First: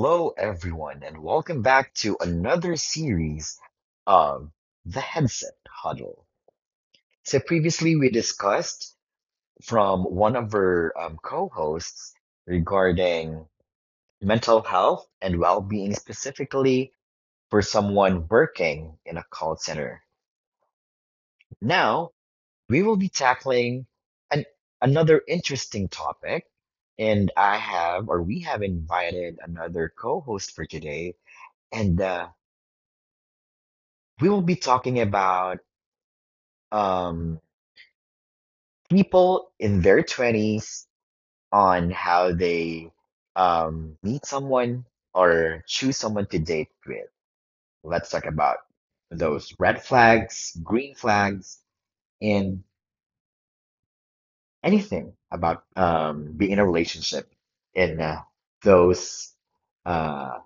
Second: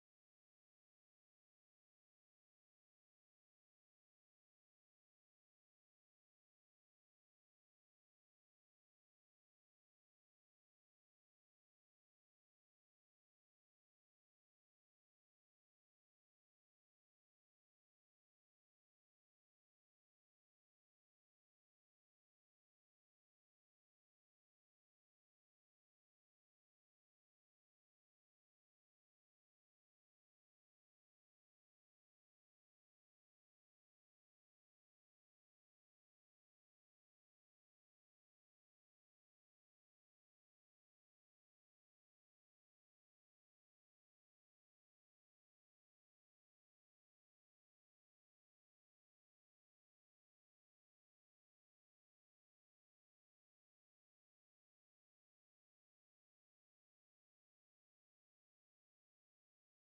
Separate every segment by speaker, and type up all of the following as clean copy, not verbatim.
Speaker 1: Hello, everyone, and welcome back to another series of the Headset Huddle. So, previously, we discussed from one of our co hosts regarding mental health and well being, specifically for someone working in a call center. Now, we will be tackling an, another interesting topic, and I have, or we have invited another co host for today. And We will be talking about um, people in their 20s on how they meet someone or choose someone to date with. Let's talk about those red flags, green flags, and anything about being in a relationship in those uh,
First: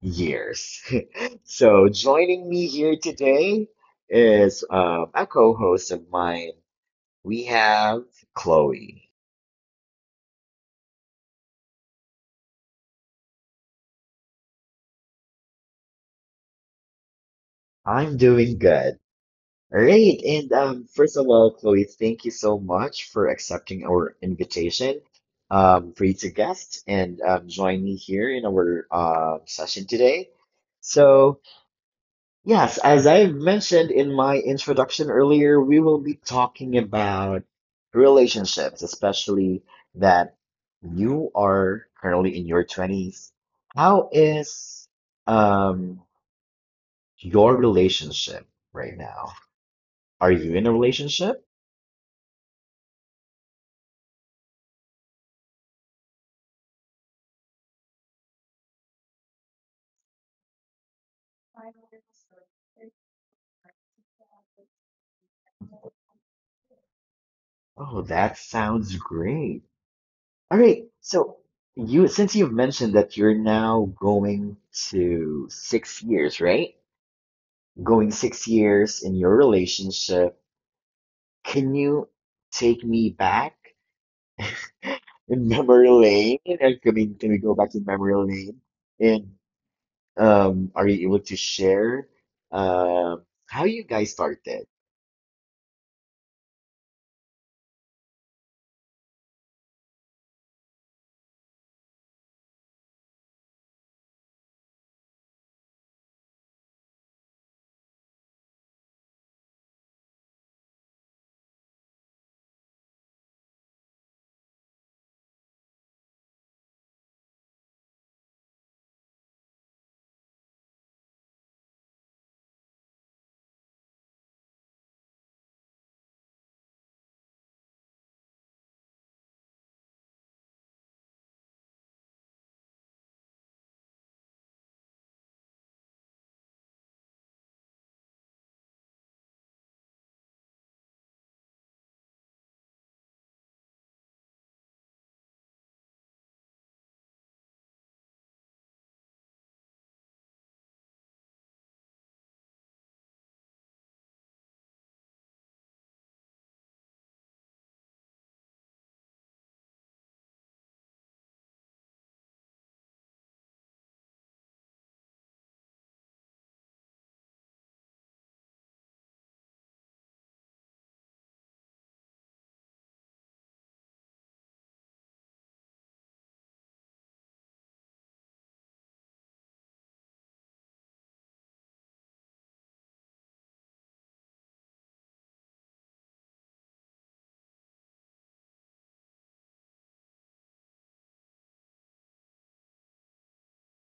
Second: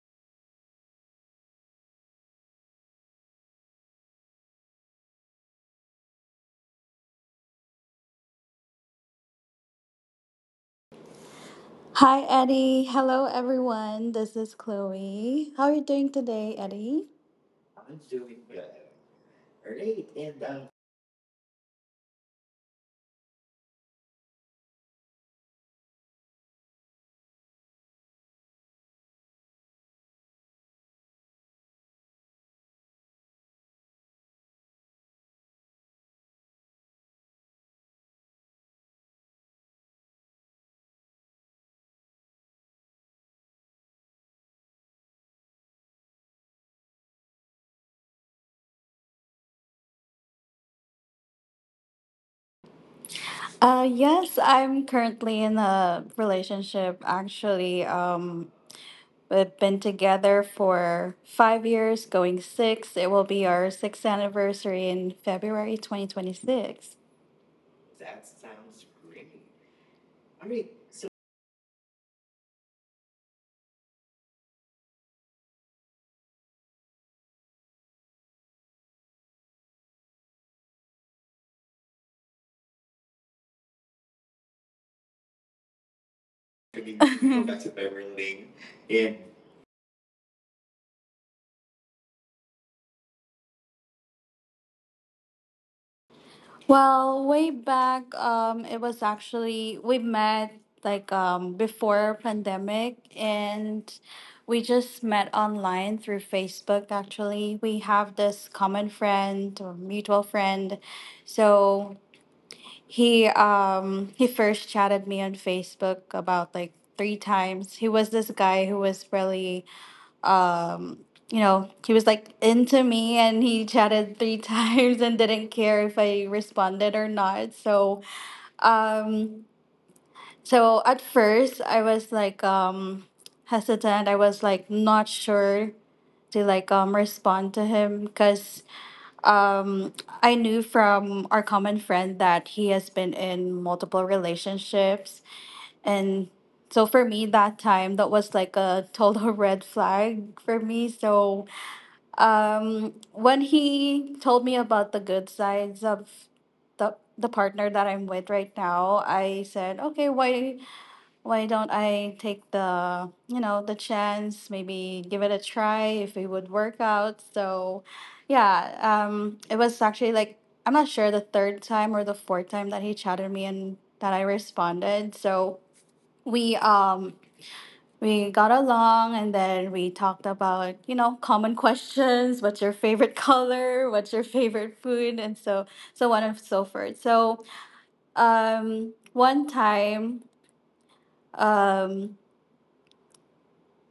Speaker 1: years. So joining me here today is a co-host of mine. We have Chloe.
Speaker 2: Hi, Eddie. Hello, everyone. This is Chloe. How are you doing today, Eddie?
Speaker 1: I'm doing good. All right, and first of all, Chloe, thank you so much for accepting our invitation for you to guest and join me here in our session today. So, yes, as I mentioned in my introduction earlier, we will be talking about relationships, especially that you are currently in your 20s. How is um your relationship right now? Are you in a relationship?
Speaker 2: Yes, I'm currently in a relationship. Actually, we've been together for 5 years, going six. It will be our sixth anniversary in February 2026.
Speaker 1: Oh, that sounds great. All right, so you since you've mentioned that you're now going to 6 years, right? Going 6 years in your relationship, can you take me back in memory lane? And, I mean, can we go back to memory lane? And are you able to share how you guys started?
Speaker 2: Well, way back, it was actually we met like before pandemic, and we just met online through Facebook. Actually, we have this common friend or mutual friend, so he first chatted me on Facebook about like three times. He was this guy who was really, um he was like into me, and he chatted three times and didn't care if I responded or not. So um so at first I was like, hesitant. I was like not sure to like, respond to him, because um I knew from our common friend that he has been in multiple relationships. And so for me, that time, that was like a total red flag for me. When he told me about the good sides of the partner that I'm with right now, I said, okay, why don't I take the you know the chance, maybe give it a try if it would work out. So, yeah, it was actually like I'm not sure the third time or the fourth time that he chatted me and that I responded. So we um we got along, and then we talked about, you know, common questions. What's your favorite color? What's your favorite food? And so, so on and so forth. So, one time, um,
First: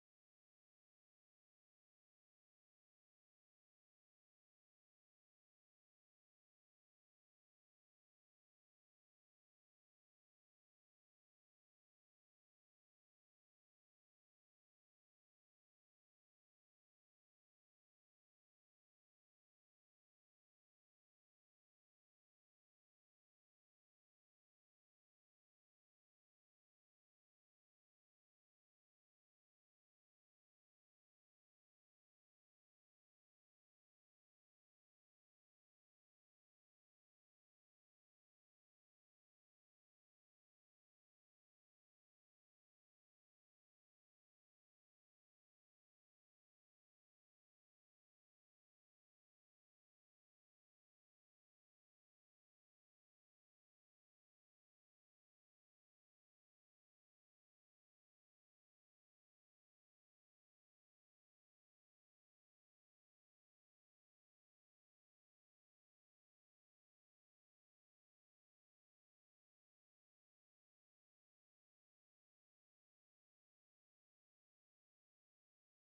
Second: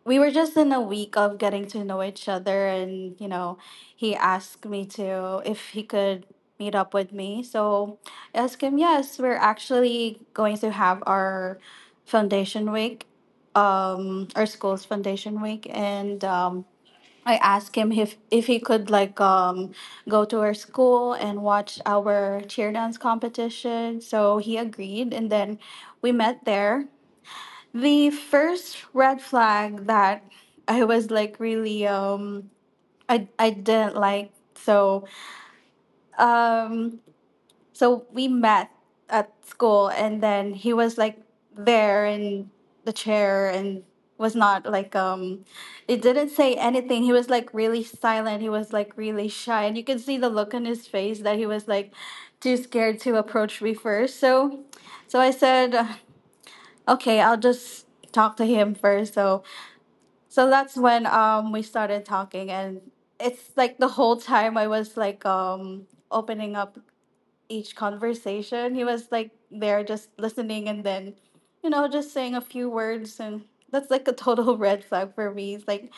Speaker 2: we were just in a week of getting to know each other, and, you know, he asked me to, if he could meet up with me. So I asked him, yes, we're actually going to have our foundation week, our school's foundation week, and I asked him if he could like, go to our school and watch our cheer dance competition. So he agreed, and then we met there. The first red flag that I was like really, I didn't like. So um so we met at school, and then he was like there in the chair, and was not like, he didn't say anything. He was like really silent, he was like really shy, and you could see the look on his face that he was like too scared to approach me first. So I said, okay, I'll just talk to him first. So that's when, we started talking, and it's like the whole time I was like, opening up each conversation. He was like there just listening, and then, you know, just saying a few words, and that's like a total red flag for me. It's like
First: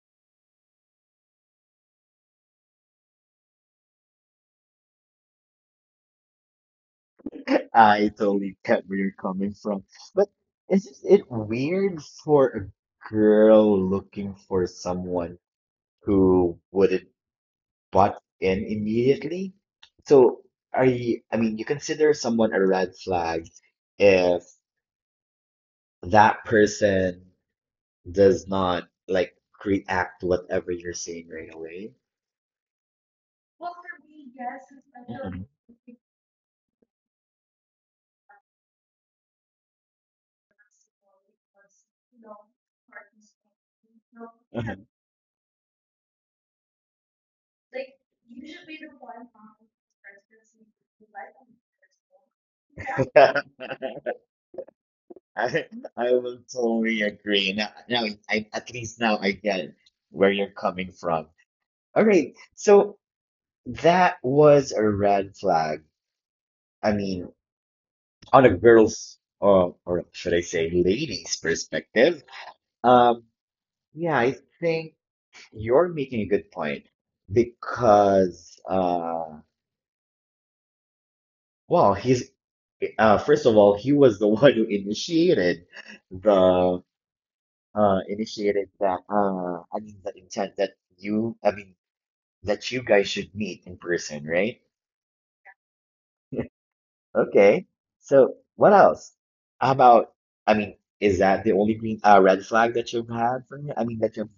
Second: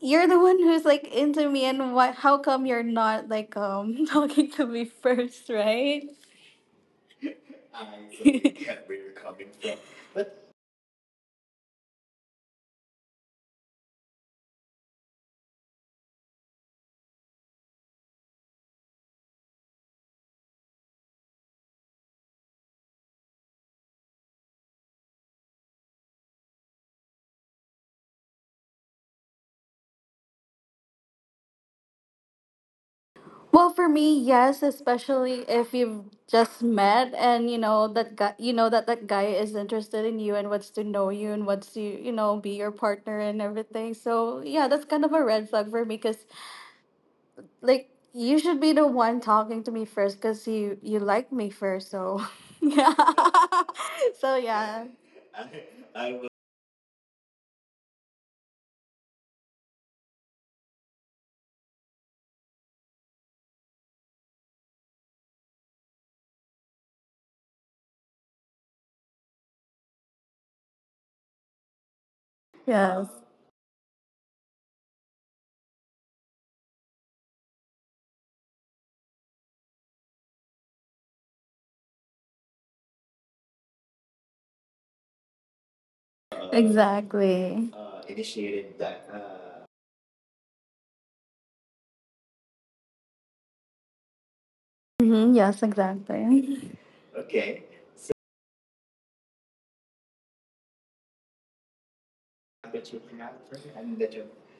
Speaker 2: you're the one who's like into me, and why how come you're not like, talking to me first, right? I
Speaker 1: I
Speaker 2: totally
Speaker 1: totally get
Speaker 2: get
Speaker 1: where
Speaker 2: where
Speaker 1: you're
Speaker 2: you're coming
Speaker 1: coming
Speaker 2: from.
Speaker 1: from, but
Speaker 2: But.
Speaker 1: isn't it weird for a girl looking for someone who wouldn't butt in immediately? So are you, I mean, you consider someone a red flag if that person does not like react to whatever you're saying right away.
Speaker 2: Well, for me, yes, especially if you've just met and you know that guy, you know that guy is interested in you and wants to know you and wants to, you know, be your partner and everything. So, yeah, that's
Speaker 1: Mhm.
Speaker 2: kind of a red flag for me, cuz like you should be the one talking to me first, cuz you like me first. So, yeah. So, yeah.
Speaker 1: I I will totally agree. Now, I at least now I get where you're coming from. All right, so that was a red flag. I mean, on a girl's or should I say lady's perspective.
Speaker 2: Yes.
Speaker 1: Um, yeah, I think you're making a good point because. Well, he's first of all, he was the one who initiated the
Speaker 2: Exactly.
Speaker 1: initiated that I mean the intent that you I mean that you guys should meet in person, right?
Speaker 2: Mhm, yes, exactly.
Speaker 1: Okay. So what else? How about, I mean, is that the only green red flag that you've had from him? I mean that you've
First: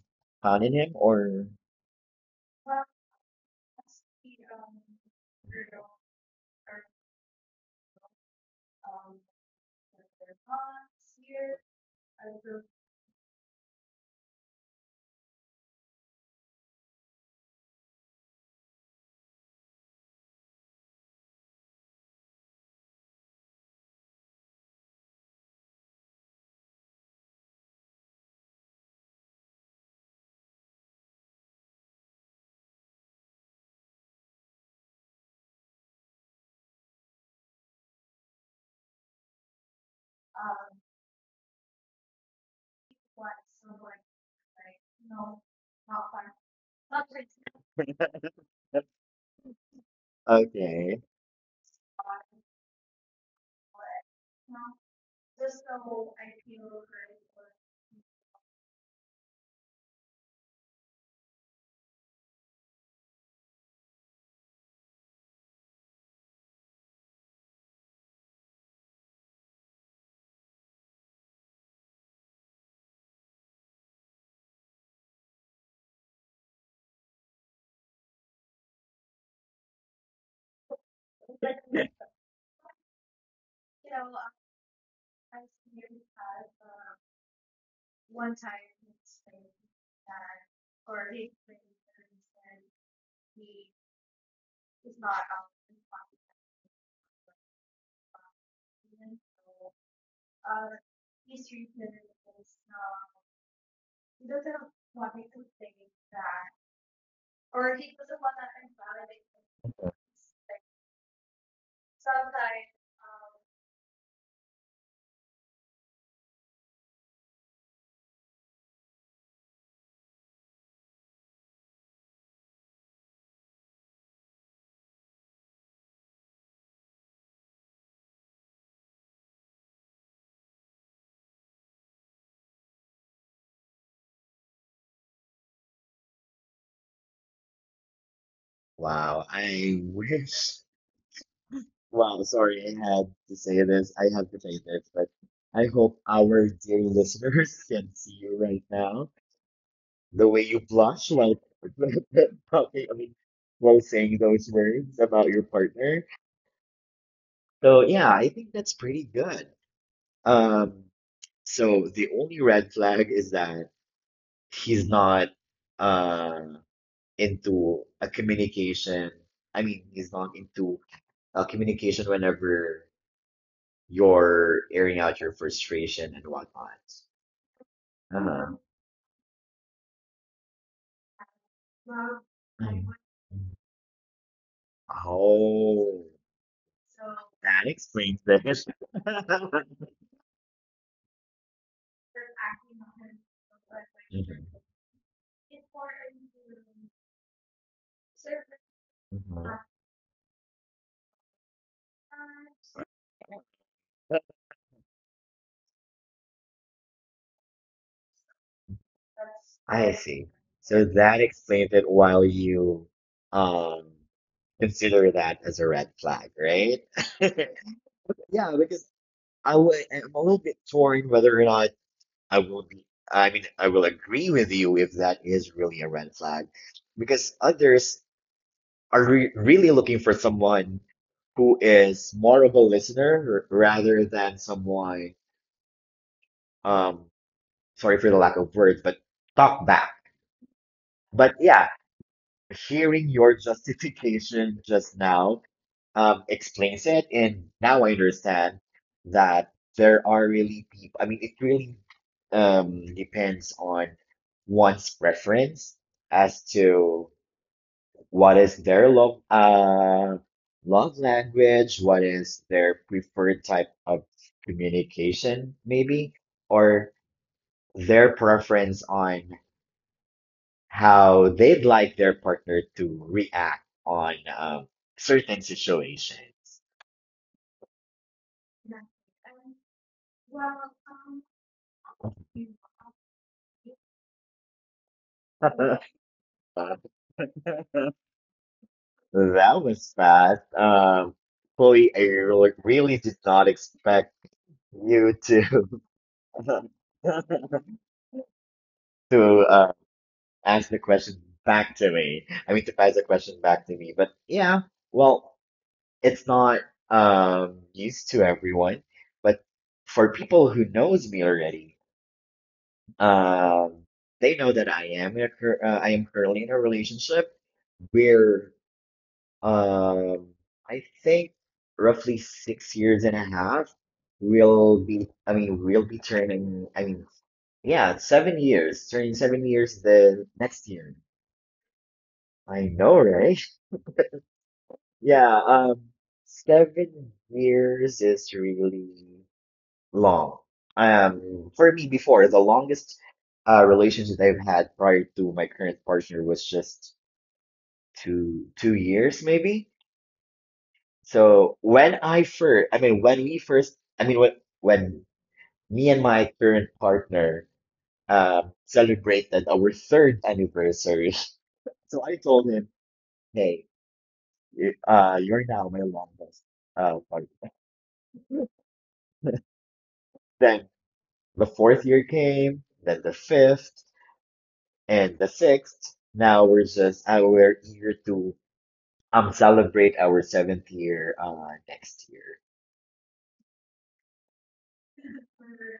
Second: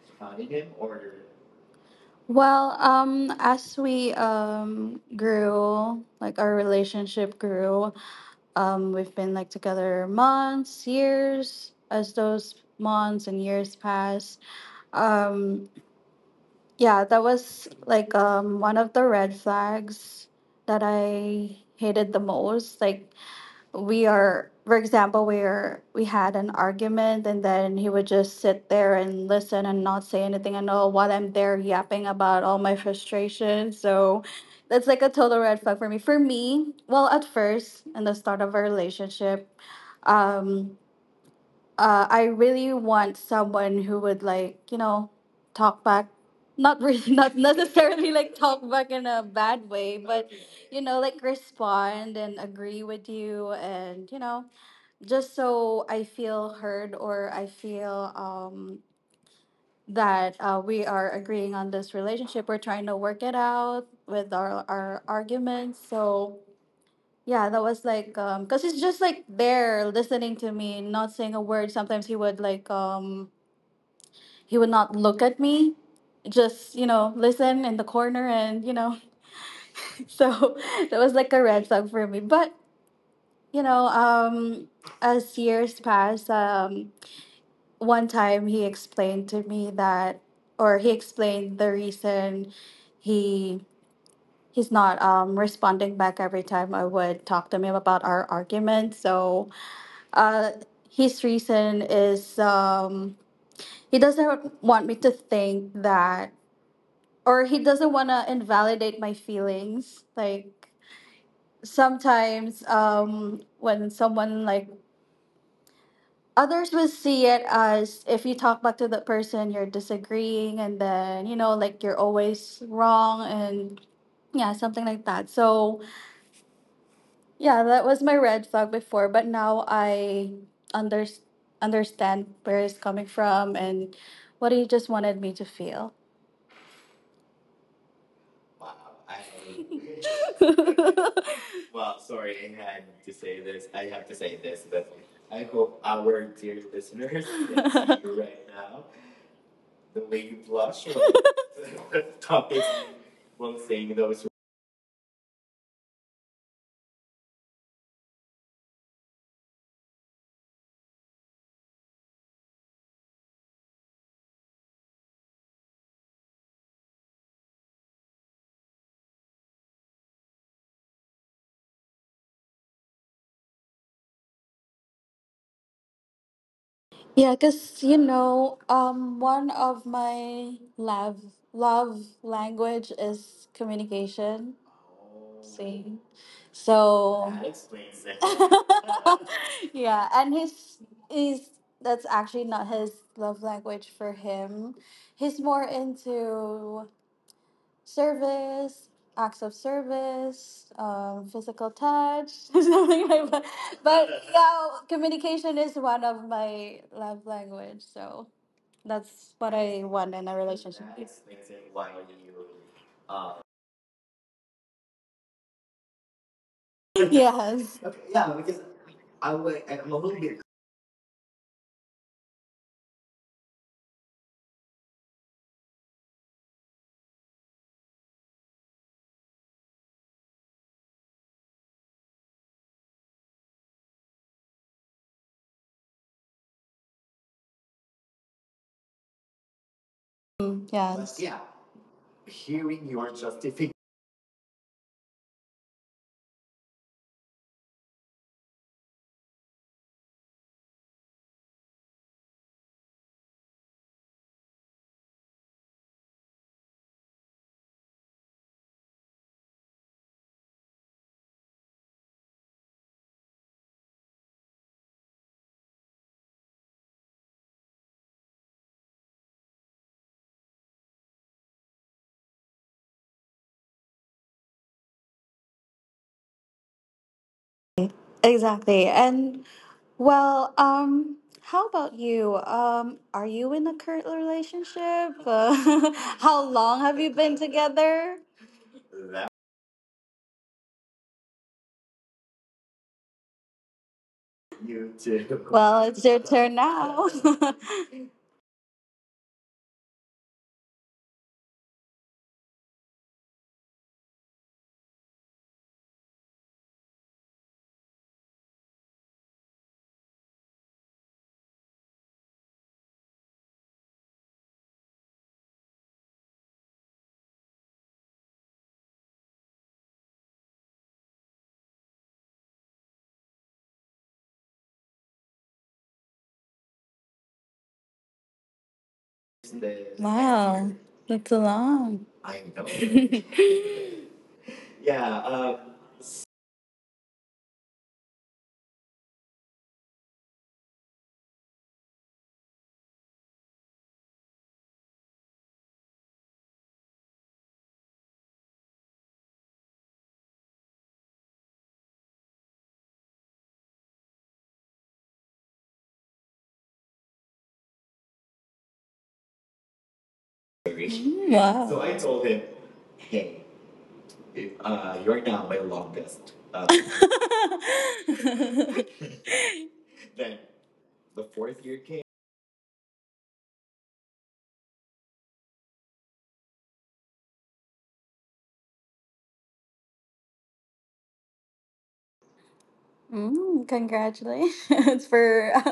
Speaker 1: found in him or
Speaker 2: Well, as we, grew, like our relationship grew, we've been like together months, years. As those months and years pass, um, yeah, that was like, one of the red flags that I hated the most. Like, we are for example we are we had an argument, and then he would just sit there and listen and not say anything, and all while I'm there yapping about all my frustration. So that's like a total red flag for me. Well, at first, in the start of our relationship, um I really want someone who would like, you know, talk back. Not really, not necessarily like talk back in a bad way, but you know,
Speaker 1: okay.
Speaker 2: like respond and agree with you, and you know, just so I feel heard, or I feel, that, we are agreeing on this relationship. We're trying to work it out with our arguments. So yeah, that was like, cause he's just like there listening to me, not saying a word. Sometimes he would like, he would not look at me, just, you know, listen in the corner, and, you know, so that was like a red flag for me. But, you know, as years passed, one time he explained to me that, or he explained the reason he he's not, responding back every time I would talk to him about our argument. So uh his reason is, he doesn't want me to think that, or he doesn't want to invalidate my feelings. Like, sometimes, when someone, like, others will see it as if you talk back to the person you're disagreeing, and then, you know, like, you're always wrong, and yeah, something like that. So yeah, that was my red flag before, but now I under- understand where it's coming from and what he just wanted me to feel.
Speaker 1: Wow, I wish. Wow, sorry, I had to say this. I have to say this, but I hope our dear listeners can see you right now. The way you blush while talking, I mean, while saying those words about your partner. So yeah, I think that's pretty good. Um, so the only red flag is that he's not uh into a communication. I mean, he's not into communication whenever your airing out your frustration and whatnot.
Speaker 2: Yeah, because you know,
Speaker 1: Uh-huh.
Speaker 2: one of my love language
Speaker 1: Mm.
Speaker 2: is communication. See,
Speaker 1: Oh,
Speaker 2: so
Speaker 1: that explains this.
Speaker 2: yeah, and his is, that's actually not his love language for
Speaker 1: Mhm,
Speaker 2: him. He's more into service, acts of
Speaker 1: mhm.
Speaker 2: service, physical touch, something like that. But yeah, communication is one of my love language, so that's what I
Speaker 1: I
Speaker 2: want in
Speaker 1: see.
Speaker 2: a relationship.
Speaker 1: So
Speaker 2: Yes.
Speaker 1: that explains it while you um consider that as a red flag, right? Yeah, because I'm a little bit torn whether or not I will be, I mean, I will agree with you if that is really a red flag, because others are re really looking for someone who is more of a listener, rather than someone, um, sorry for the lack of words, but talk back.
Speaker 2: Mm, yes.
Speaker 1: But
Speaker 2: Yeah.
Speaker 1: yeah, hearing your justification just now, explains it. And now I understand that there are really people, I mean, it really, depends on one's preference as to what is their love love language, what is their preferred type of communication, maybe, or their preference on how they'd like their partner to react on certain situations.
Speaker 2: Exactly. And well, how about you? Are you in a current relationship?
Speaker 1: That
Speaker 2: How long have you been together?
Speaker 1: was fast, Chloe, I really really did not expect you to to ask the question back to me. I mean, to pass the question back to me. But yeah, well, it's not used to everyone, but for people who knows me already, um, they know that I am currently in a relationship where um I think roughly 6 years and a half will be. I mean, we'll be turning. I mean, yeah, 7 years, turning 7 years the next year.
Speaker 2: That's long.
Speaker 1: I know, right? Yeah, 7 years is really long. For me before, the longest relationship I've had prior to my current partner was just two two years maybe. So when I first, I mean when we first, I mean when when me and my current partner celebrated our third anniversary.
Speaker 2: Wow.
Speaker 1: So I told him, "Hey, you're now my longest partner." The fourth year came, then the fifth, and the sixth. Now we're eager to celebrate our seventh year next
Speaker 2: Mm, congratulations for,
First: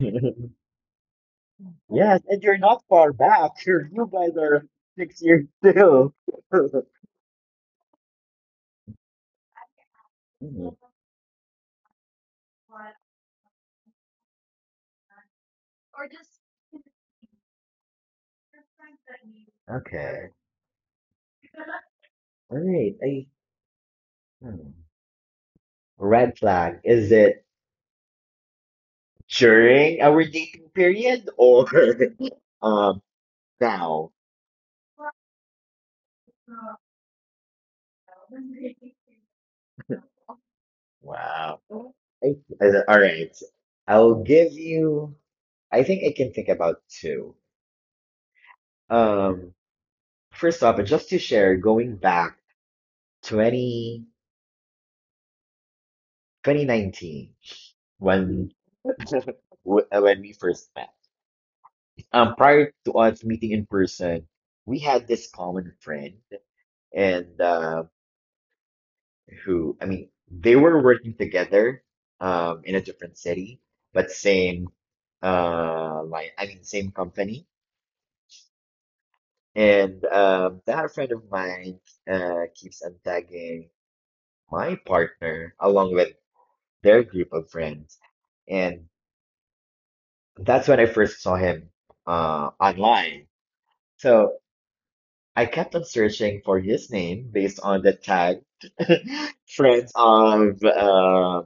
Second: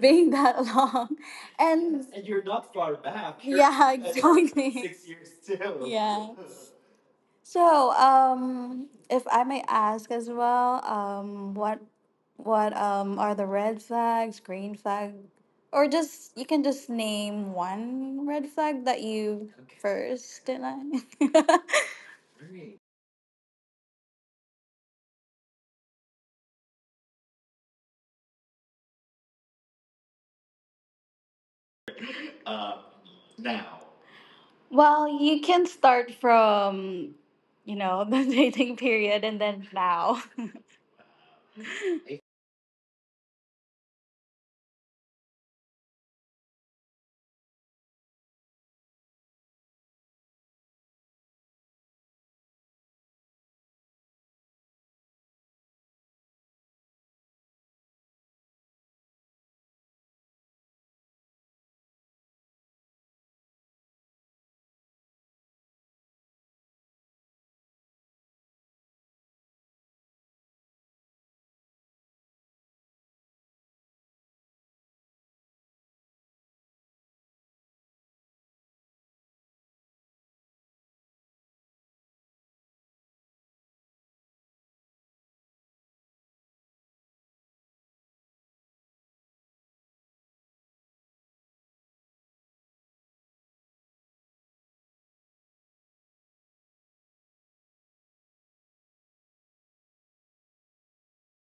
Speaker 1: year.
Speaker 2: being that long. And
Speaker 1: Yes, and you're not far back. You're, you guys are 6 years still. Hmm,
Speaker 2: So, if I may ask as well, what are the red flags, green flag, or just you can just name one red flag that you Okay.
Speaker 1: okay.
Speaker 2: first didn't I?
Speaker 1: All right. Hmm. Red flag. Is it during our dating period or um now?
Speaker 2: Well, you can start from, you know, the dating period and then now.
Speaker 1: Wow. I, all right. I'll give you, I think I can think about two. Um, first off, just to share, going back 20 2019 when when we first met. Prior to us meeting in person, we had this common friend, and who, I mean, they were working together, in a different city, but same, I mean, same company. And that friend of mine keeps on tagging my partner along with their group of friends. And that's when I first saw him online. So I kept on searching for his name based on the tag friends of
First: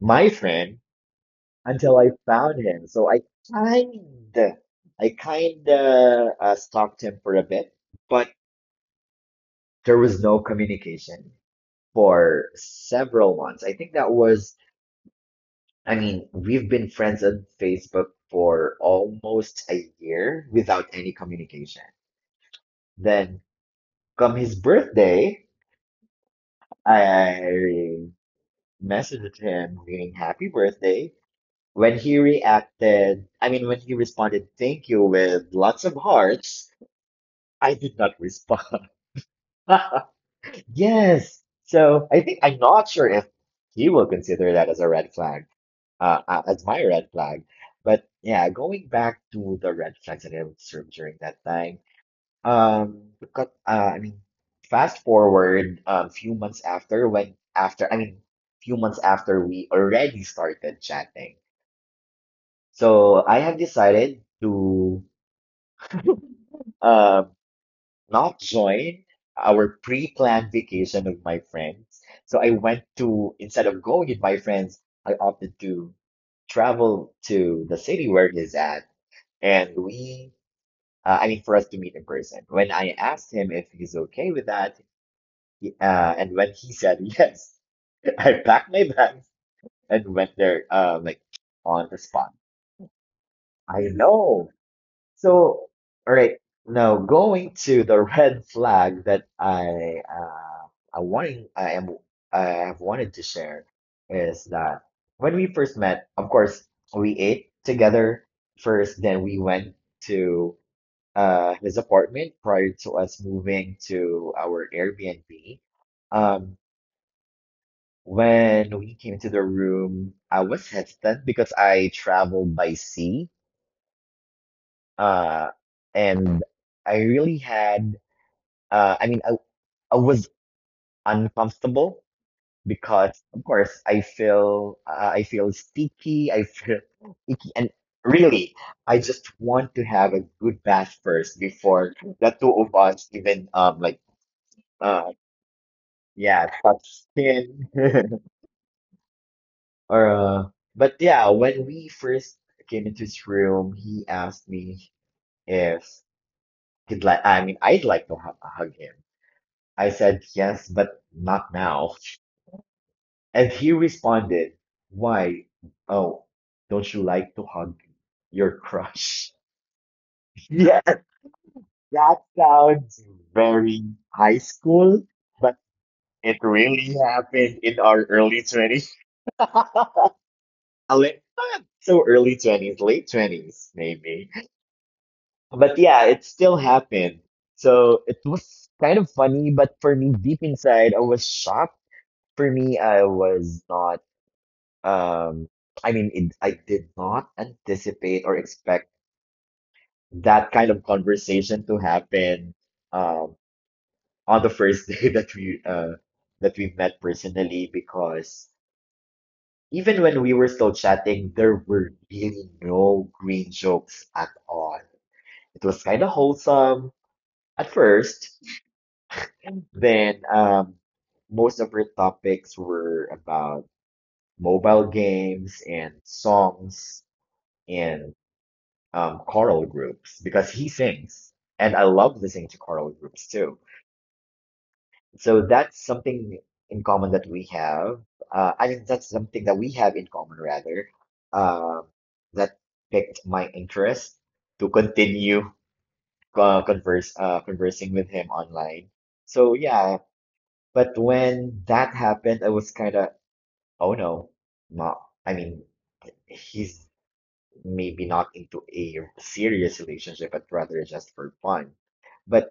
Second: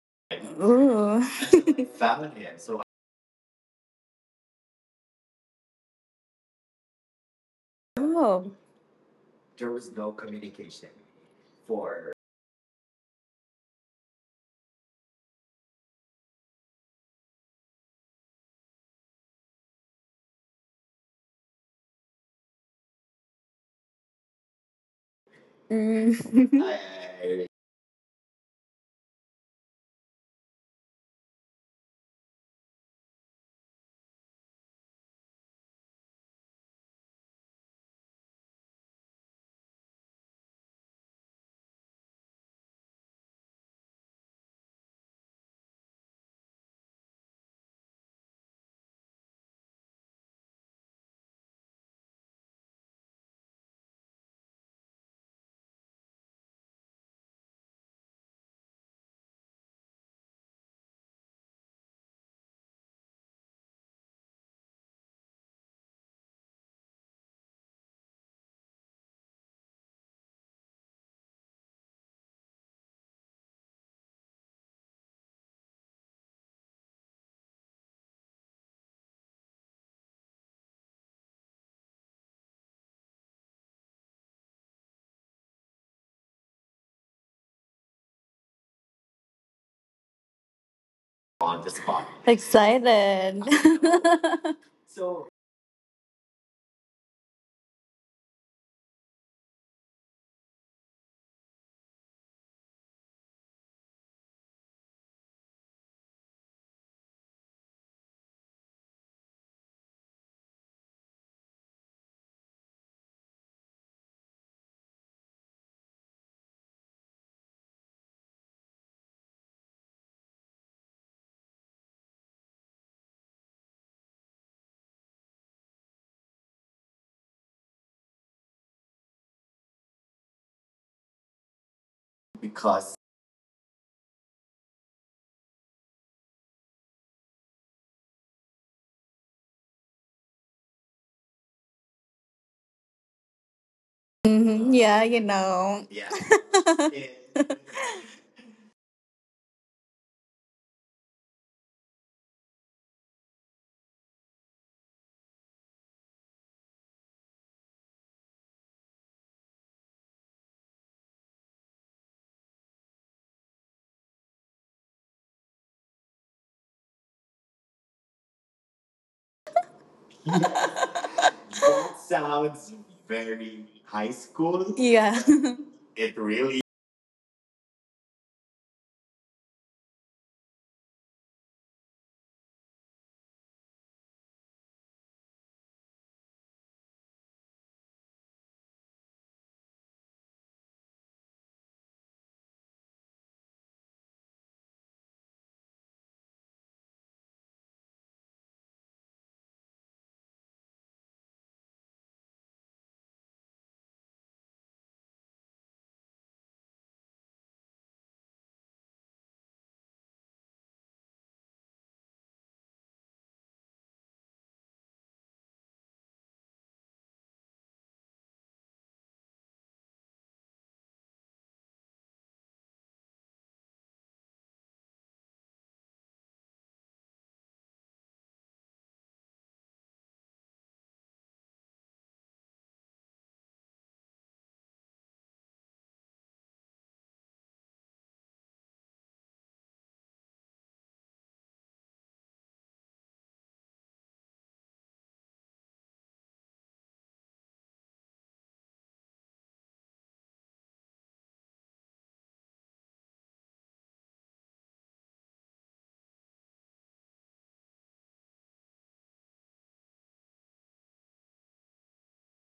Speaker 1: my friend
Speaker 2: Ooh.
Speaker 1: until I
Speaker 2: Family
Speaker 1: found
Speaker 2: so.
Speaker 1: him. So kind I kind of stalked him for a bit, but
Speaker 2: Oh.
Speaker 1: there was no communication for several months. I think that was, I mean, we've been friends on Facebook for almost a year without any communication. Then, come his birthday,
Speaker 2: Mm.
Speaker 1: I messaged him saying happy birthday. When he reacted, I mean, when he responded, thank you with lots of hearts, I did not respond. Yes. So I think I'm not sure if he will consider that as a red flag, as my red flag. But yeah, going back to the red flags that I observed during that time, because, I mean, fast forward a few months after when after I mean, few months after we already started chatting. So I have decided to um not join our pre-planned vacation with my friends. So I went to instead of going with my friends, I opted to travel to the city where he's at. And we, I mean, for us to meet in person. When I asked him if he's okay with that, he, and when he said yes, I packed my bags and went there, on the spot.
Speaker 2: Excited.
Speaker 1: I know. So, all right, now going to the red flag that I wanting, I am, I have wanted to share is that when we first met, of course, we ate together first, then we went to his apartment prior to us moving to our Airbnb. Um, when we came to the room, I was hesitant because I traveled by sea, uh, and I really had, I mean, I was uncomfortable because, of course, I feel sticky, I feel icky, and really, I just want to have a good bath first before the two of us even,
Speaker 2: Hmm,
Speaker 1: uh,
Speaker 2: know.
Speaker 1: Yeah, tough skin. Or but yeah, when we first came into his room, he asked me if he'd like. I mean, I'd like to hug him. I said yes, but not now. And he responded, "Why? Oh, don't you like to hug your crush?" Yeah, that sounds very high school,
Speaker 2: Yeah.
Speaker 1: but it really happened in our early 20s. A not so early 20s, late 20s, maybe. But yeah, it still happened. So it was kind of funny, but for me, deep inside, I was shocked. For me, I was not, um, I mean, I did not anticipate or expect that kind of conversation to happen, um, on the first day that we, met personally because even when we were still chatting, there were really no green jokes at all. It was kind of wholesome at first. Then most of her topics were about mobile games and songs and choral groups because he sings. And I love listening to choral groups too. So that's something in common that we have. I think that's something that we have in common, rather, uh, that picked my interest to continue converse conversing with him online. So yeah. But when that happened, I was kind of, oh no, not, I mean, he's maybe not into a serious relationship, but rather just for fun. But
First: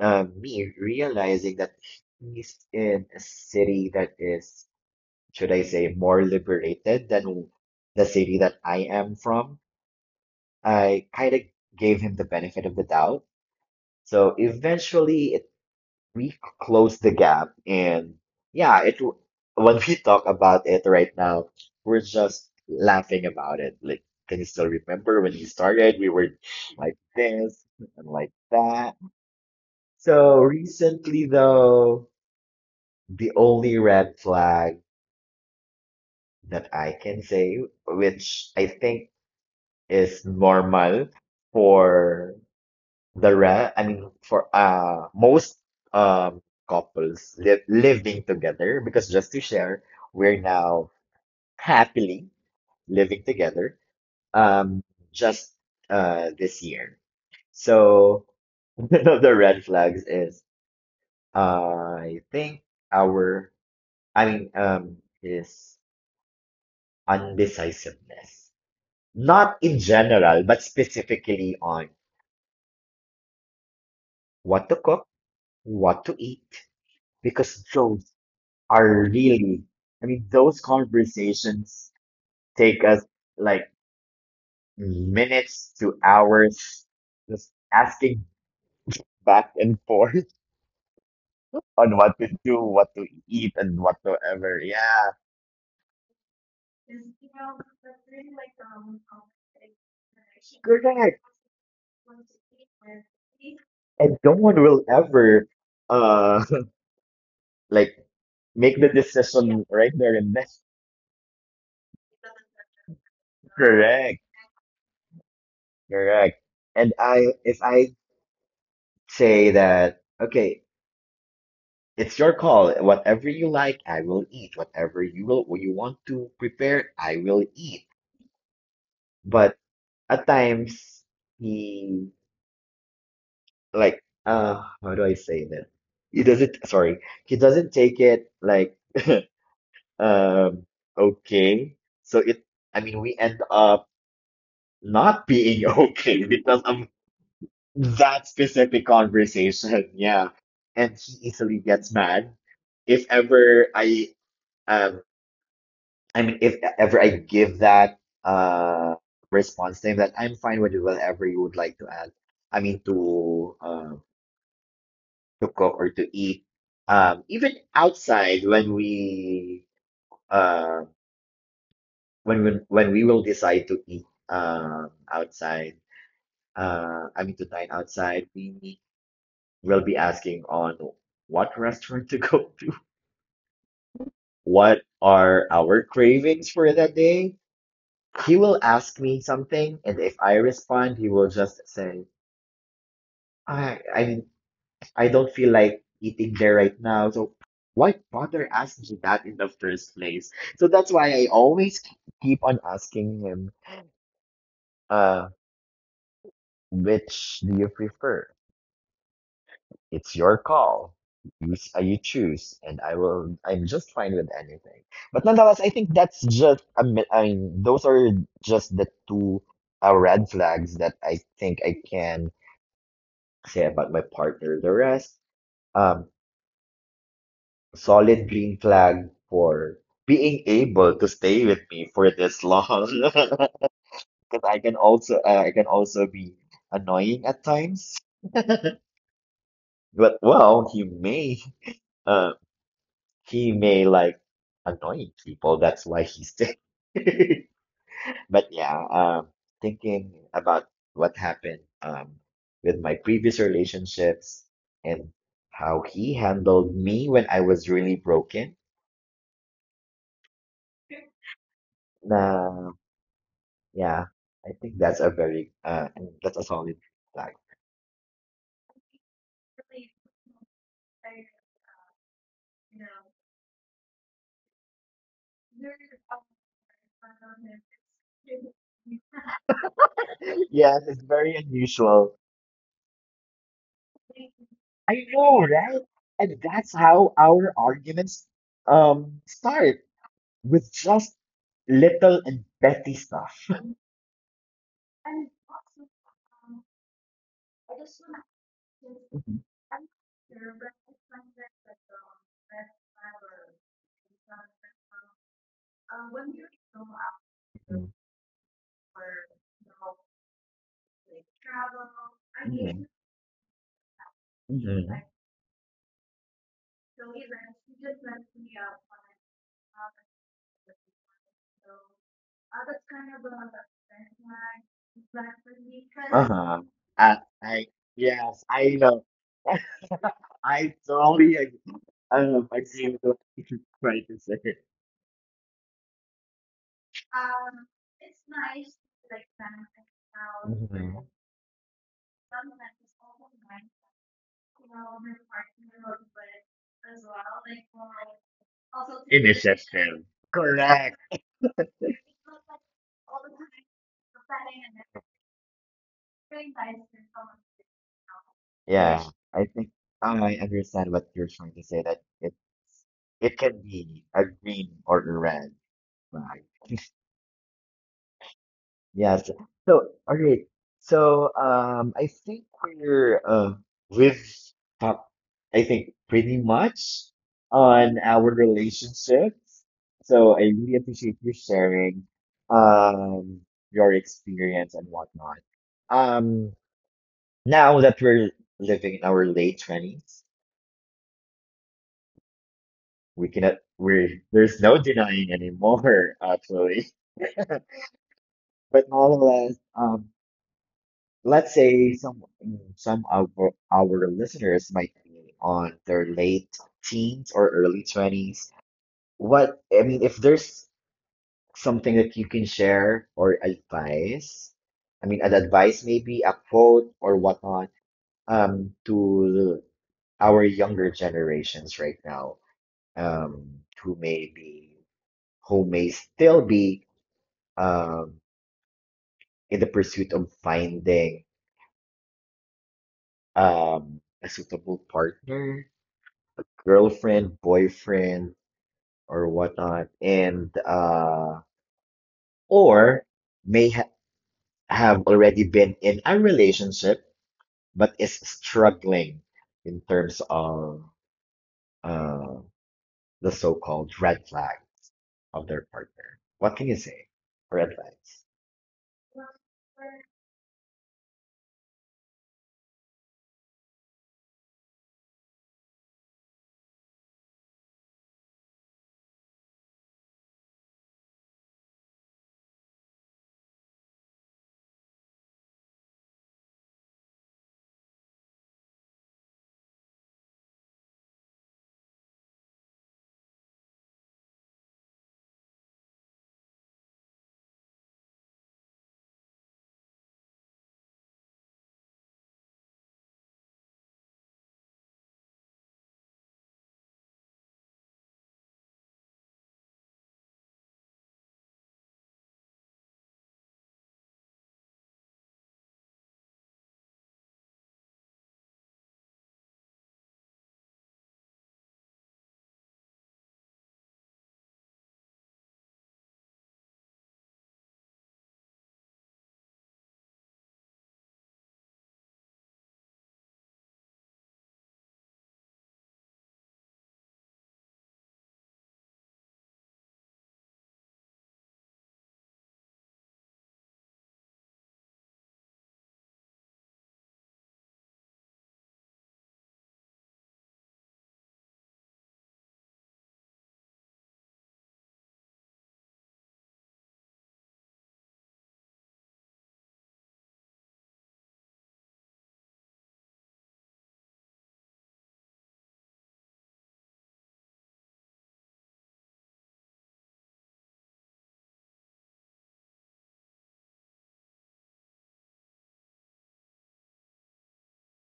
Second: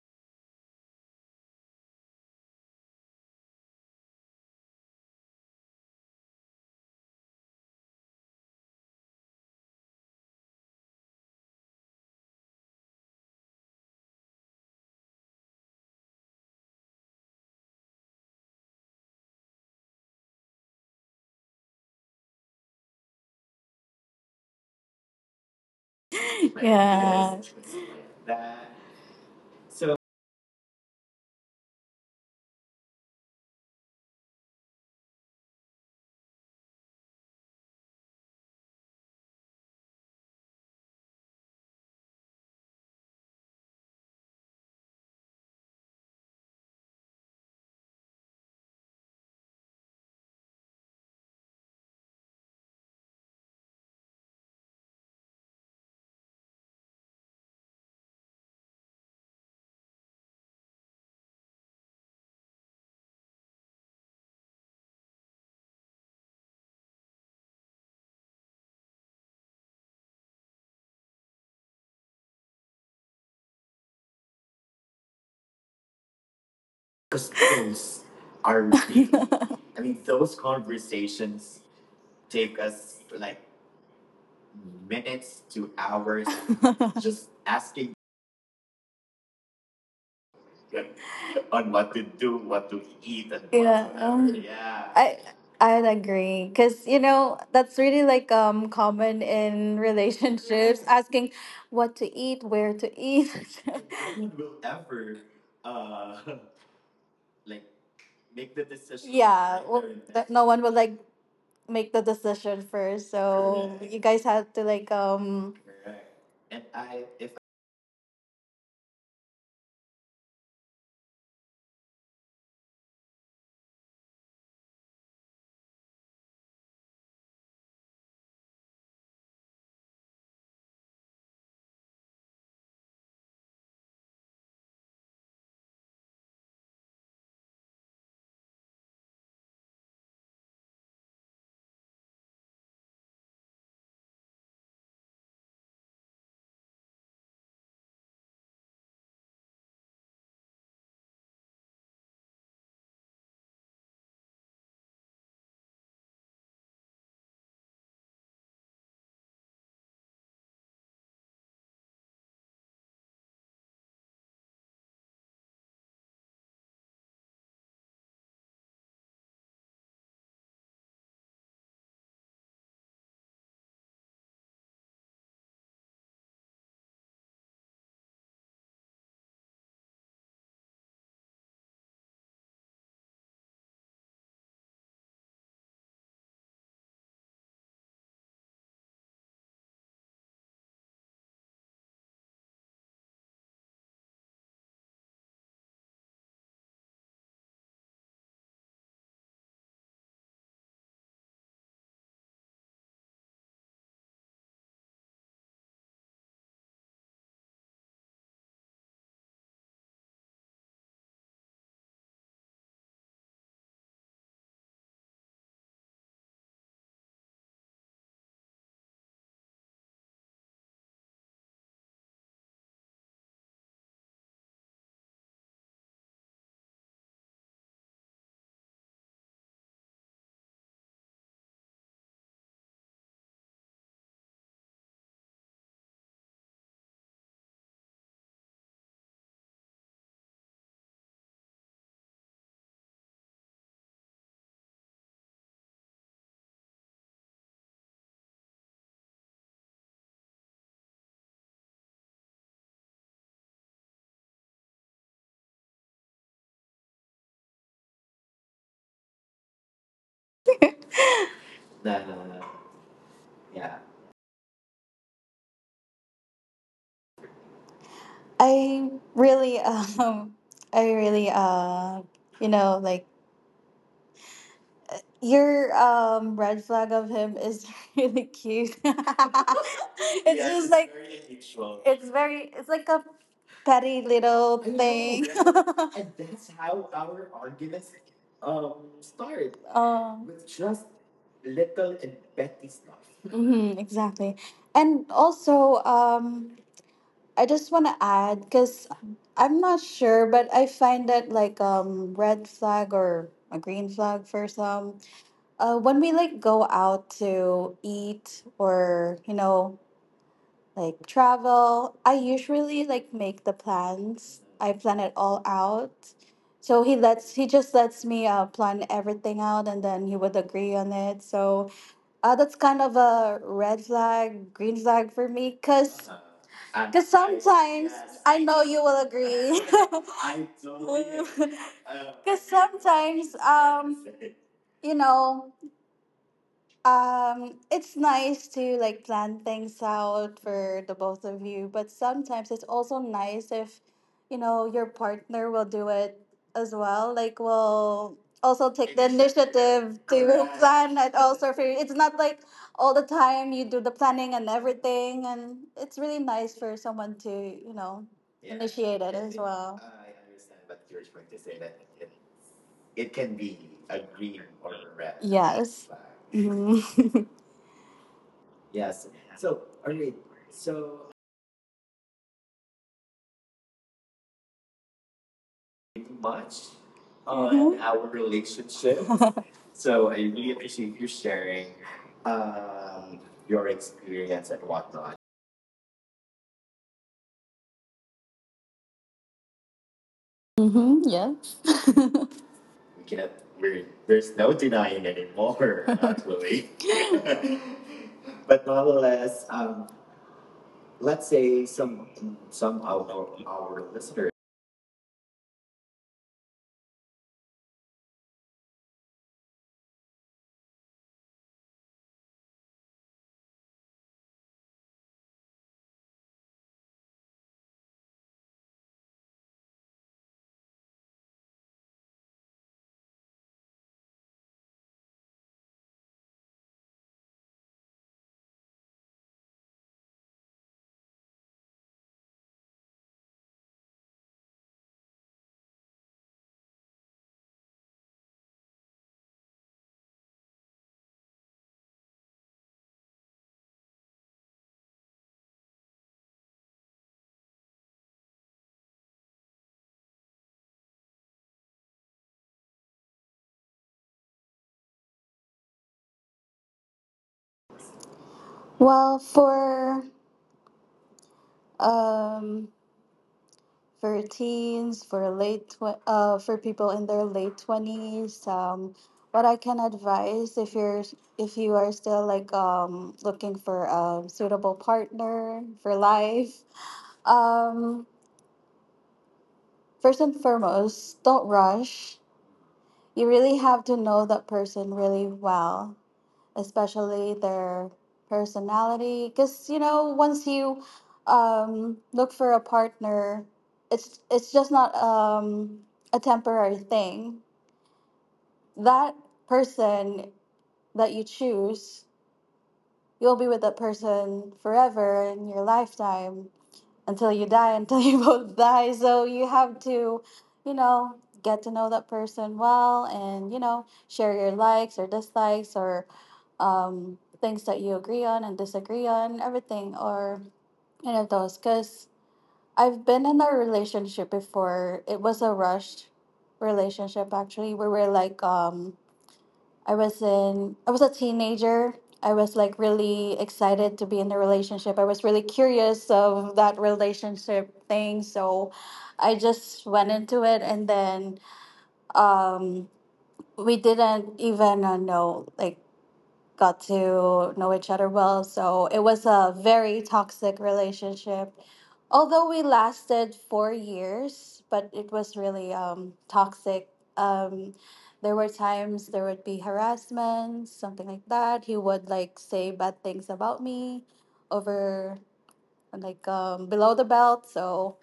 Speaker 1: me realizing that he's in a city that is, should I say, more liberated than the city that I am from, I kind of gave him the benefit of the doubt. So eventually, it we close the gap and yeah, it when we talk about it right now, we're just laughing about it like, can you still remember when you started? We were like this and like that. So recently though, the only red flag that I can say, which I think is normal for the ra I mean for most um couples li living together, because just to share, we're now happily living together, um just this year. So one of the red flags is I think our I mean is undecisiveness. Not in general, but specifically on what to cook, what to eat, because those are really, I mean, those conversations take us like minutes to hours, just asking back and forth on what to do, what to eat, and
Speaker 2: Yeah.
Speaker 1: whatsoever.
Speaker 2: I
Speaker 1: Yeah,
Speaker 2: I'd agree, because you know that's really like, common in relationships, asking
Speaker 1: correct.
Speaker 2: what to eat, where to eat.
Speaker 1: And no one will ever, uh, like make the
Speaker 2: Yeah, well,
Speaker 1: decision right
Speaker 2: that
Speaker 1: there
Speaker 2: no
Speaker 1: and
Speaker 2: one
Speaker 1: then.
Speaker 2: will like make the decision first. So you guys
Speaker 1: Correct,
Speaker 2: have to like,
Speaker 1: correct. And if I say that, okay, it's your call. Whatever you like, I will eat. You want to prepare, I will eat. But at times, he like, how do I say that? He doesn't, sorry, he doesn't take it like, um, okay. So it, I mean, we end up not being okay because of that specific conversation. Yeah. And he easily gets mad if ever um I mean, if ever I give that uh response name, that I'm fine with whatever you would like to add. I mean, to cook or to eat. Even outside when we uh when we will decide to eat outside, I mean to dine outside, we will be asking on what restaurant to go to, what are our cravings for that day. He will ask me something, and if I respond, he will just say, "I I I don't feel like eating there right now." So why bother asking me that in the first place? So that's why I always keep on asking him, "Uh, which do you prefer? It's your call. You choose, and I will. I'm just fine with anything." But nonetheless, I think that's just a mi- I mean, those are just the two red flags that I think I can say about my partner. The rest, um, solid green flag for being able to stay with me for this long. Because I can also be annoying at times. But well, uh, he may like annoying people. That's why he stayed. But yeah, thinking about what happened, with my previous relationships and how he handled me when I was really broken. Nah, yeah, I think that's a very I mean, that's a solid flag.
Speaker 2: I really, I really, you know, like your, red flag of him is really cute. It's Yes, just
Speaker 1: Yes,
Speaker 2: it's
Speaker 1: it's
Speaker 2: like
Speaker 1: very
Speaker 2: very unusual.
Speaker 1: unusual.
Speaker 2: It's very, it's like a petty little I know,
Speaker 1: I know,
Speaker 2: thing.
Speaker 1: right?
Speaker 2: Right?
Speaker 1: And that's how our arguments start
Speaker 2: With
Speaker 1: with
Speaker 2: just,
Speaker 1: just little and petty stuff.
Speaker 2: hmm, exactly. And also, I just want to add, cuz I'm not sure, but I find that like, red flag or a green flag for some, when we like go out to eat, or you know, like travel. I
Speaker 1: Mhm.
Speaker 2: usually like make the plans. I
Speaker 1: Mhm.
Speaker 2: plan it all out. So he just lets me, plan everything out, and then he would agree on it. So, that's kind of a red flag, green flag for me,
Speaker 1: Mhm.
Speaker 2: cause.
Speaker 1: Uh-huh. I,
Speaker 2: Because
Speaker 1: I
Speaker 2: sometimes,
Speaker 1: yes,
Speaker 2: I
Speaker 1: I
Speaker 2: know you
Speaker 1: know.
Speaker 2: will agree. I
Speaker 1: I totally
Speaker 2: totally.
Speaker 1: ag- um,
Speaker 2: Because
Speaker 1: agree with what
Speaker 2: sometimes,
Speaker 1: you tried to say.
Speaker 2: you know, it's nice to like plan things out for
Speaker 1: Mhm.
Speaker 2: the both of you, but sometimes it's also nice if, you know, your partner will do it as well. Like, will also take the initiative to
Speaker 1: Correct.
Speaker 2: plan it also for you. It's not like all the time you do the planning and everything, and it's really nice for someone to, you know, yeah,
Speaker 1: Yeah,
Speaker 2: initiate it
Speaker 1: I
Speaker 2: as
Speaker 1: think
Speaker 2: well. I
Speaker 1: I
Speaker 2: understand
Speaker 1: understand
Speaker 2: what
Speaker 1: what
Speaker 2: you're
Speaker 1: you're
Speaker 2: trying
Speaker 1: trying
Speaker 2: to
Speaker 1: to
Speaker 2: say
Speaker 1: say
Speaker 2: that
Speaker 1: that
Speaker 2: it, it
Speaker 1: it
Speaker 2: can
Speaker 1: can
Speaker 2: be
Speaker 1: be a
Speaker 2: agreed
Speaker 1: green
Speaker 2: or
Speaker 1: or a
Speaker 2: read.
Speaker 1: red
Speaker 2: Yes.
Speaker 1: flag.
Speaker 2: Mhm.
Speaker 1: Yes. So, okay. So, I think we've talked, I think, pretty much on our
Speaker 2: Mm-hmm.
Speaker 1: relationships. So I really appreciate you sharing um your experience and whatnot. Um, now that we're living in our late 20s,
Speaker 2: Mm-hmm, yeah.
Speaker 1: we cannot, we there's no denying anymore actually. But nonetheless, let's say some of our listeners might be on their late teens or early 20s. What I mean, if there's something that you can share or advice, I mean an advice, maybe a quote or whatnot, to our younger generations right now, um who may be who may still be um, in the pursuit of finding a suitable partner, girlfriend, boyfriend, or whatnot, and or may ha have already been in a relationship but is struggling in terms of uh, the so-called red flag of their partner. What can you say for advice?
Speaker 2: Well, um for teens, for people in their late 20s, what I can advise if you're if you are still like, looking for a suitable partner for life, um first and foremost, don't rush. You really have to know that person really well, especially their personality. Because, you know, once you, look for a partner, it's just not, a temporary thing. That person that you choose, you'll be with that person forever in your lifetime until you die, until you both die. So you have to, you know, get to know that person well, and, you know, share your likes or dislikes, or, things that you agree on and disagree on, everything or any of those. Because I've been in a relationship before. It was a rushed relationship, actually. We were like, I was a teenager. I was like really excited to be in the relationship. I was really curious of that relationship thing, so I just went into it, and then, um we didn't even, know like got to know each other well. So it was a very toxic relationship. Although we lasted 4 years, but it was really, toxic. Um, there were times there would be harassment, something like that. He would like say bad things about me over, like, below the belt. So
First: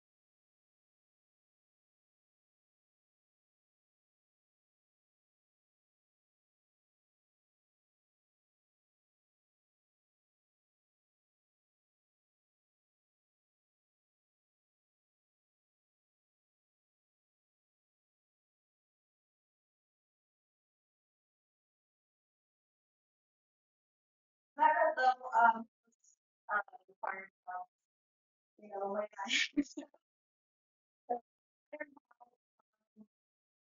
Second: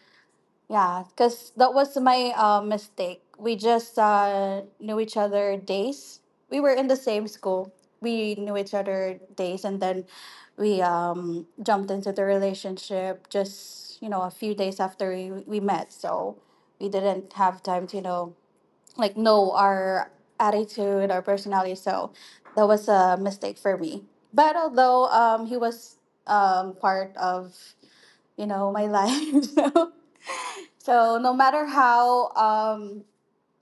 Speaker 2: yeah, because that was my, mistake. We just, knew each other days. We were in the same school. We knew each other days, and then we, jumped into the relationship just, you know, a few days after we met. So we didn't have time to, you know, like, know our attitude, our personality. So that was a mistake for me. But although, he was, part of, you know, my life, so so no matter how um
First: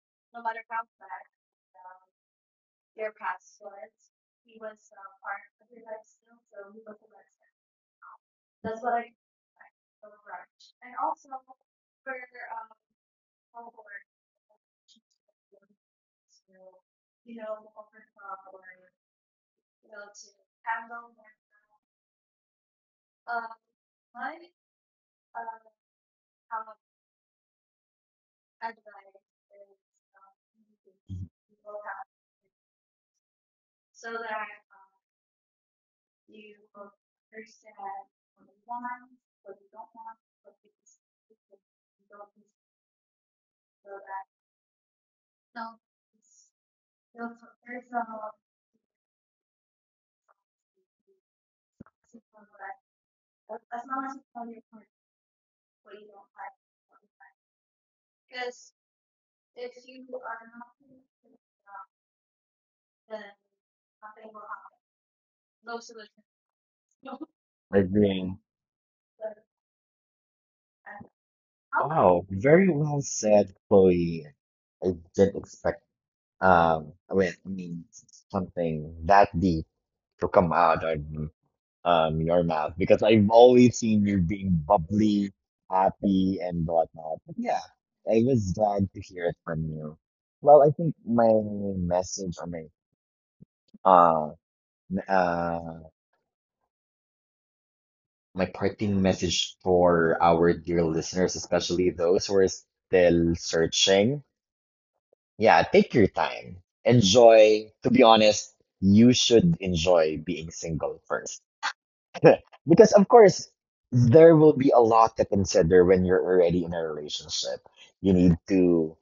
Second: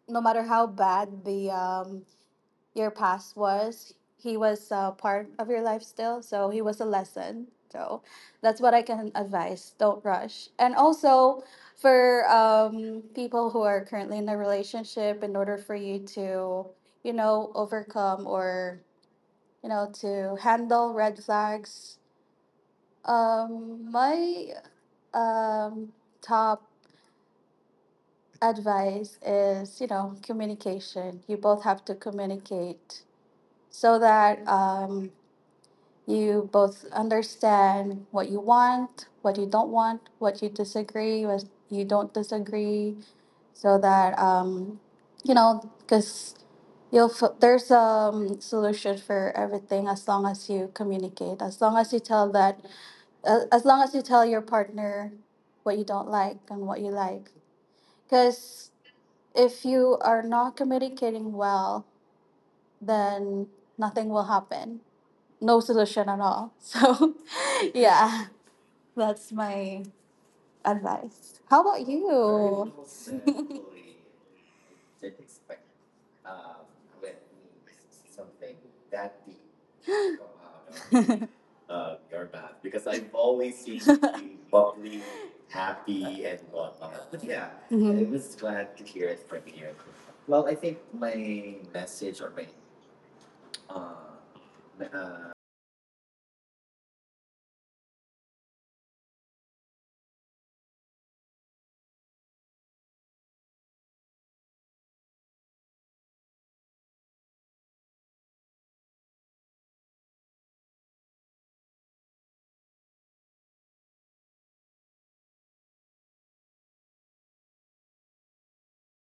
Speaker 2: no matter how bad the your past was, he was a part of your life still. So he was a lesson. So that's what I can advise. Don't rush. And also, for, people who are currently in a relationship, in order for you to, you know, overcome, or you know, to handle red flags, my, um top advice is, you know, communication.
Speaker 1: Mhm.
Speaker 2: You both have to communicate, so that, you both understand what you want, what you don't want, what you disagree, what you don't disagree. So that, you know, because there's a solution for everything, as long as you communicate, as long as you tell that, as long as you tell your partner what you don't like and what you like. Because if you are not communicating well, then nothing will happen. No solution at all. So, yeah,
Speaker 1: Agree.
Speaker 2: that's my advice. How about
Speaker 1: Wow,
Speaker 2: you?
Speaker 1: very well said, Chloe. I didn't expect I mean something that deep to come out of your mouth, because I've always seen you being bubbly, happy and whatnot. But yeah, I was
Speaker 2: Mhm.
Speaker 1: glad to hear it from you. Well, I think my message or my uh uh my parting message for our dear listeners, especially those who are still searching. Yeah, take your time. Enjoy. To be honest, you should enjoy being single first. Because, of course, there will be a lot to consider when you're already in a relationship. You need to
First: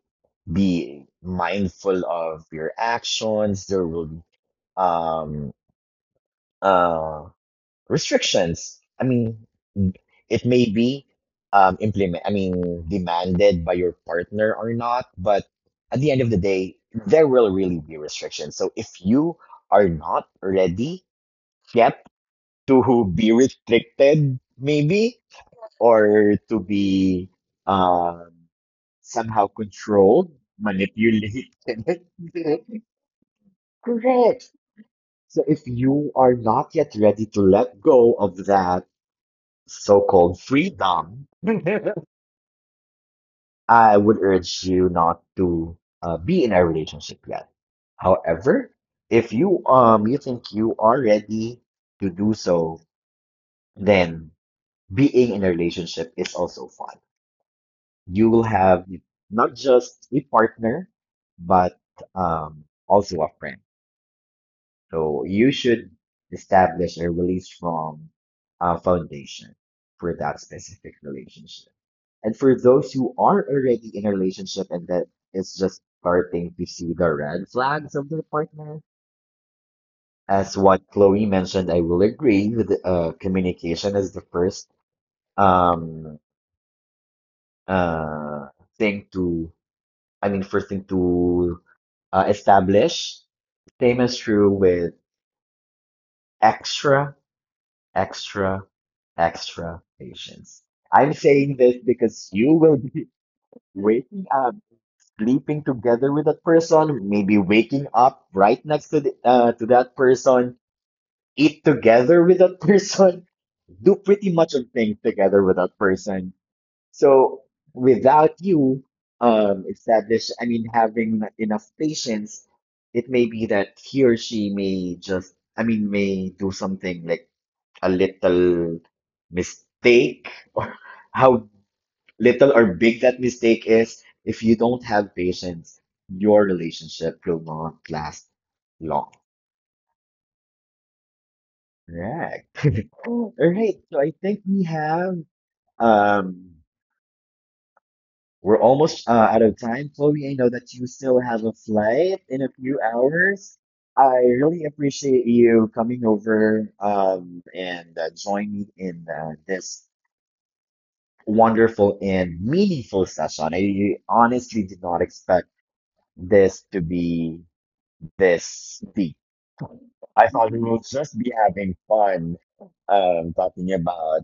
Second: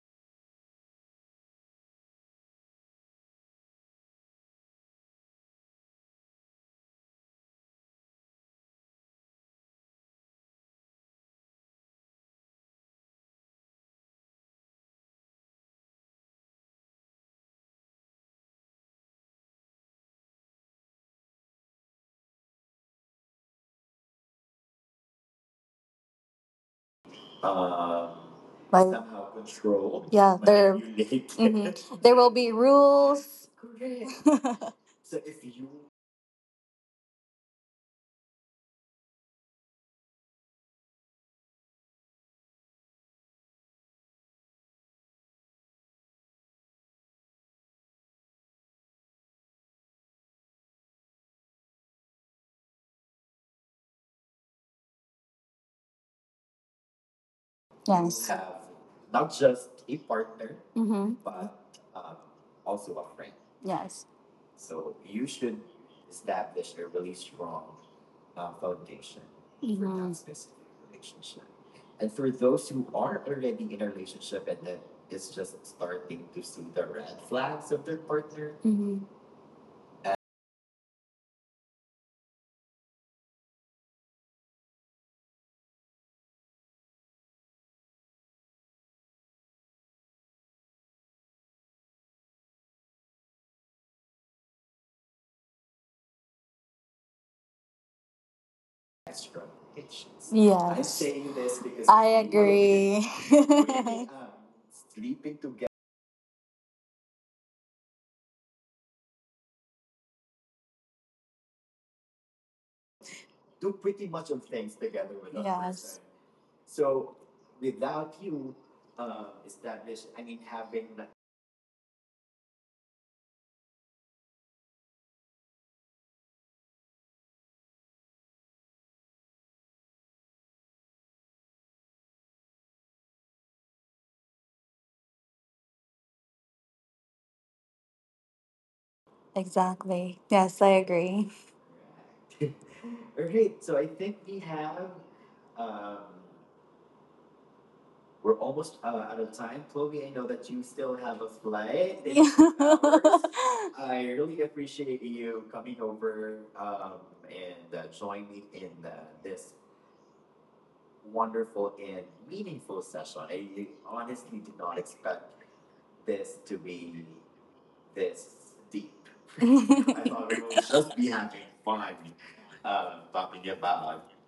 Speaker 1: be mindful of your actions. There will be um uh restrictions. I mean, it may be I mean, demanded by your partner or not, but at the end of the day, there will really be restrictions. So if you are not ready yet to be restricted, maybe, or to be um,
Speaker 2: Like,
Speaker 1: somehow controlled,
Speaker 2: yeah, there,
Speaker 1: manipulated.
Speaker 2: mhm. There will be rules.
Speaker 1: Correct. So if you are not yet ready to let go of that so-called freedom, I would urge you not to be in a relationship yet. However, if you you think you are ready to do so, then being in a relationship is also fun. You will
Speaker 2: Yes.
Speaker 1: have not just a partner,
Speaker 2: Mm-hmm.
Speaker 1: but also a friend.
Speaker 2: Yes.
Speaker 1: So you should establish a really strong foundation for
Speaker 2: Mm-hmm.
Speaker 1: that specific relationship. And for those who are already in a relationship and that is just starting to see the red flags of their partner,
Speaker 2: Mm-hmm.
Speaker 1: as what Chloe mentioned, I will agree with communication is the first um, uh, thing to, I mean, first thing to establish. Same is true with extra extra, extra patience. I'm
Speaker 2: Yes.
Speaker 1: saying this
Speaker 2: I
Speaker 1: because you will be
Speaker 2: agree.
Speaker 1: waking up, sleeping together with that person, maybe waking up right next to to that person, eat together with that person, do pretty much of things together with that
Speaker 2: Yes.
Speaker 1: person. So without you, I mean, having enough patience, it may be that he or she may just, I mean, may do something like a little mistake or how little or big that mistake is, if you don't have patience, your relationship will not last long.
Speaker 2: Exactly. Yes, I agree.
Speaker 1: Correct. All right. So I think we have um we're almost out of time. Chloe, I know that you still have a flight in a few hours. I really appreciate you coming over and joining in this wonderful and meaningful session. I honestly did not expect this to be this deep. I thought we would just be having fun talking about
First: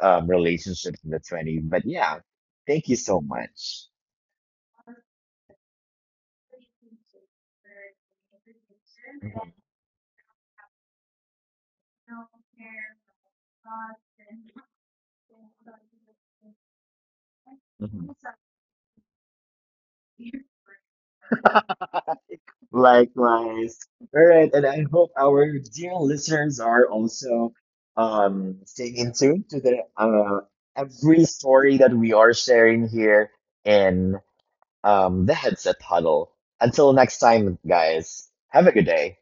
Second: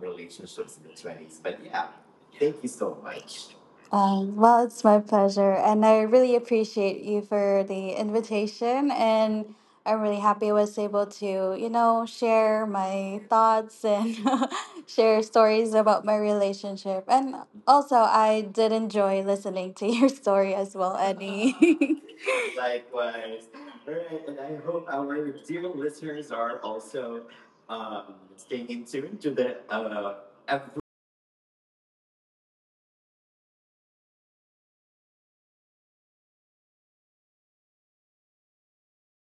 Speaker 1: relationships in the 20s. But yeah, thank you so much.
Speaker 2: Well, it's my pleasure, and I really appreciate you for the invitation.
Speaker 1: Mhm,
Speaker 2: And I'm really happy I was able to, you know, share my thoughts, and share stories about my relationship. And also,
Speaker 1: mhm.
Speaker 2: I did enjoy listening to your story as well, Eddie.
Speaker 1: Likewise. All right, and I hope our dear listeners are also staying in tune to the every story that we are sharing here in the Headset Huddle. Until next time, guys, have a good day.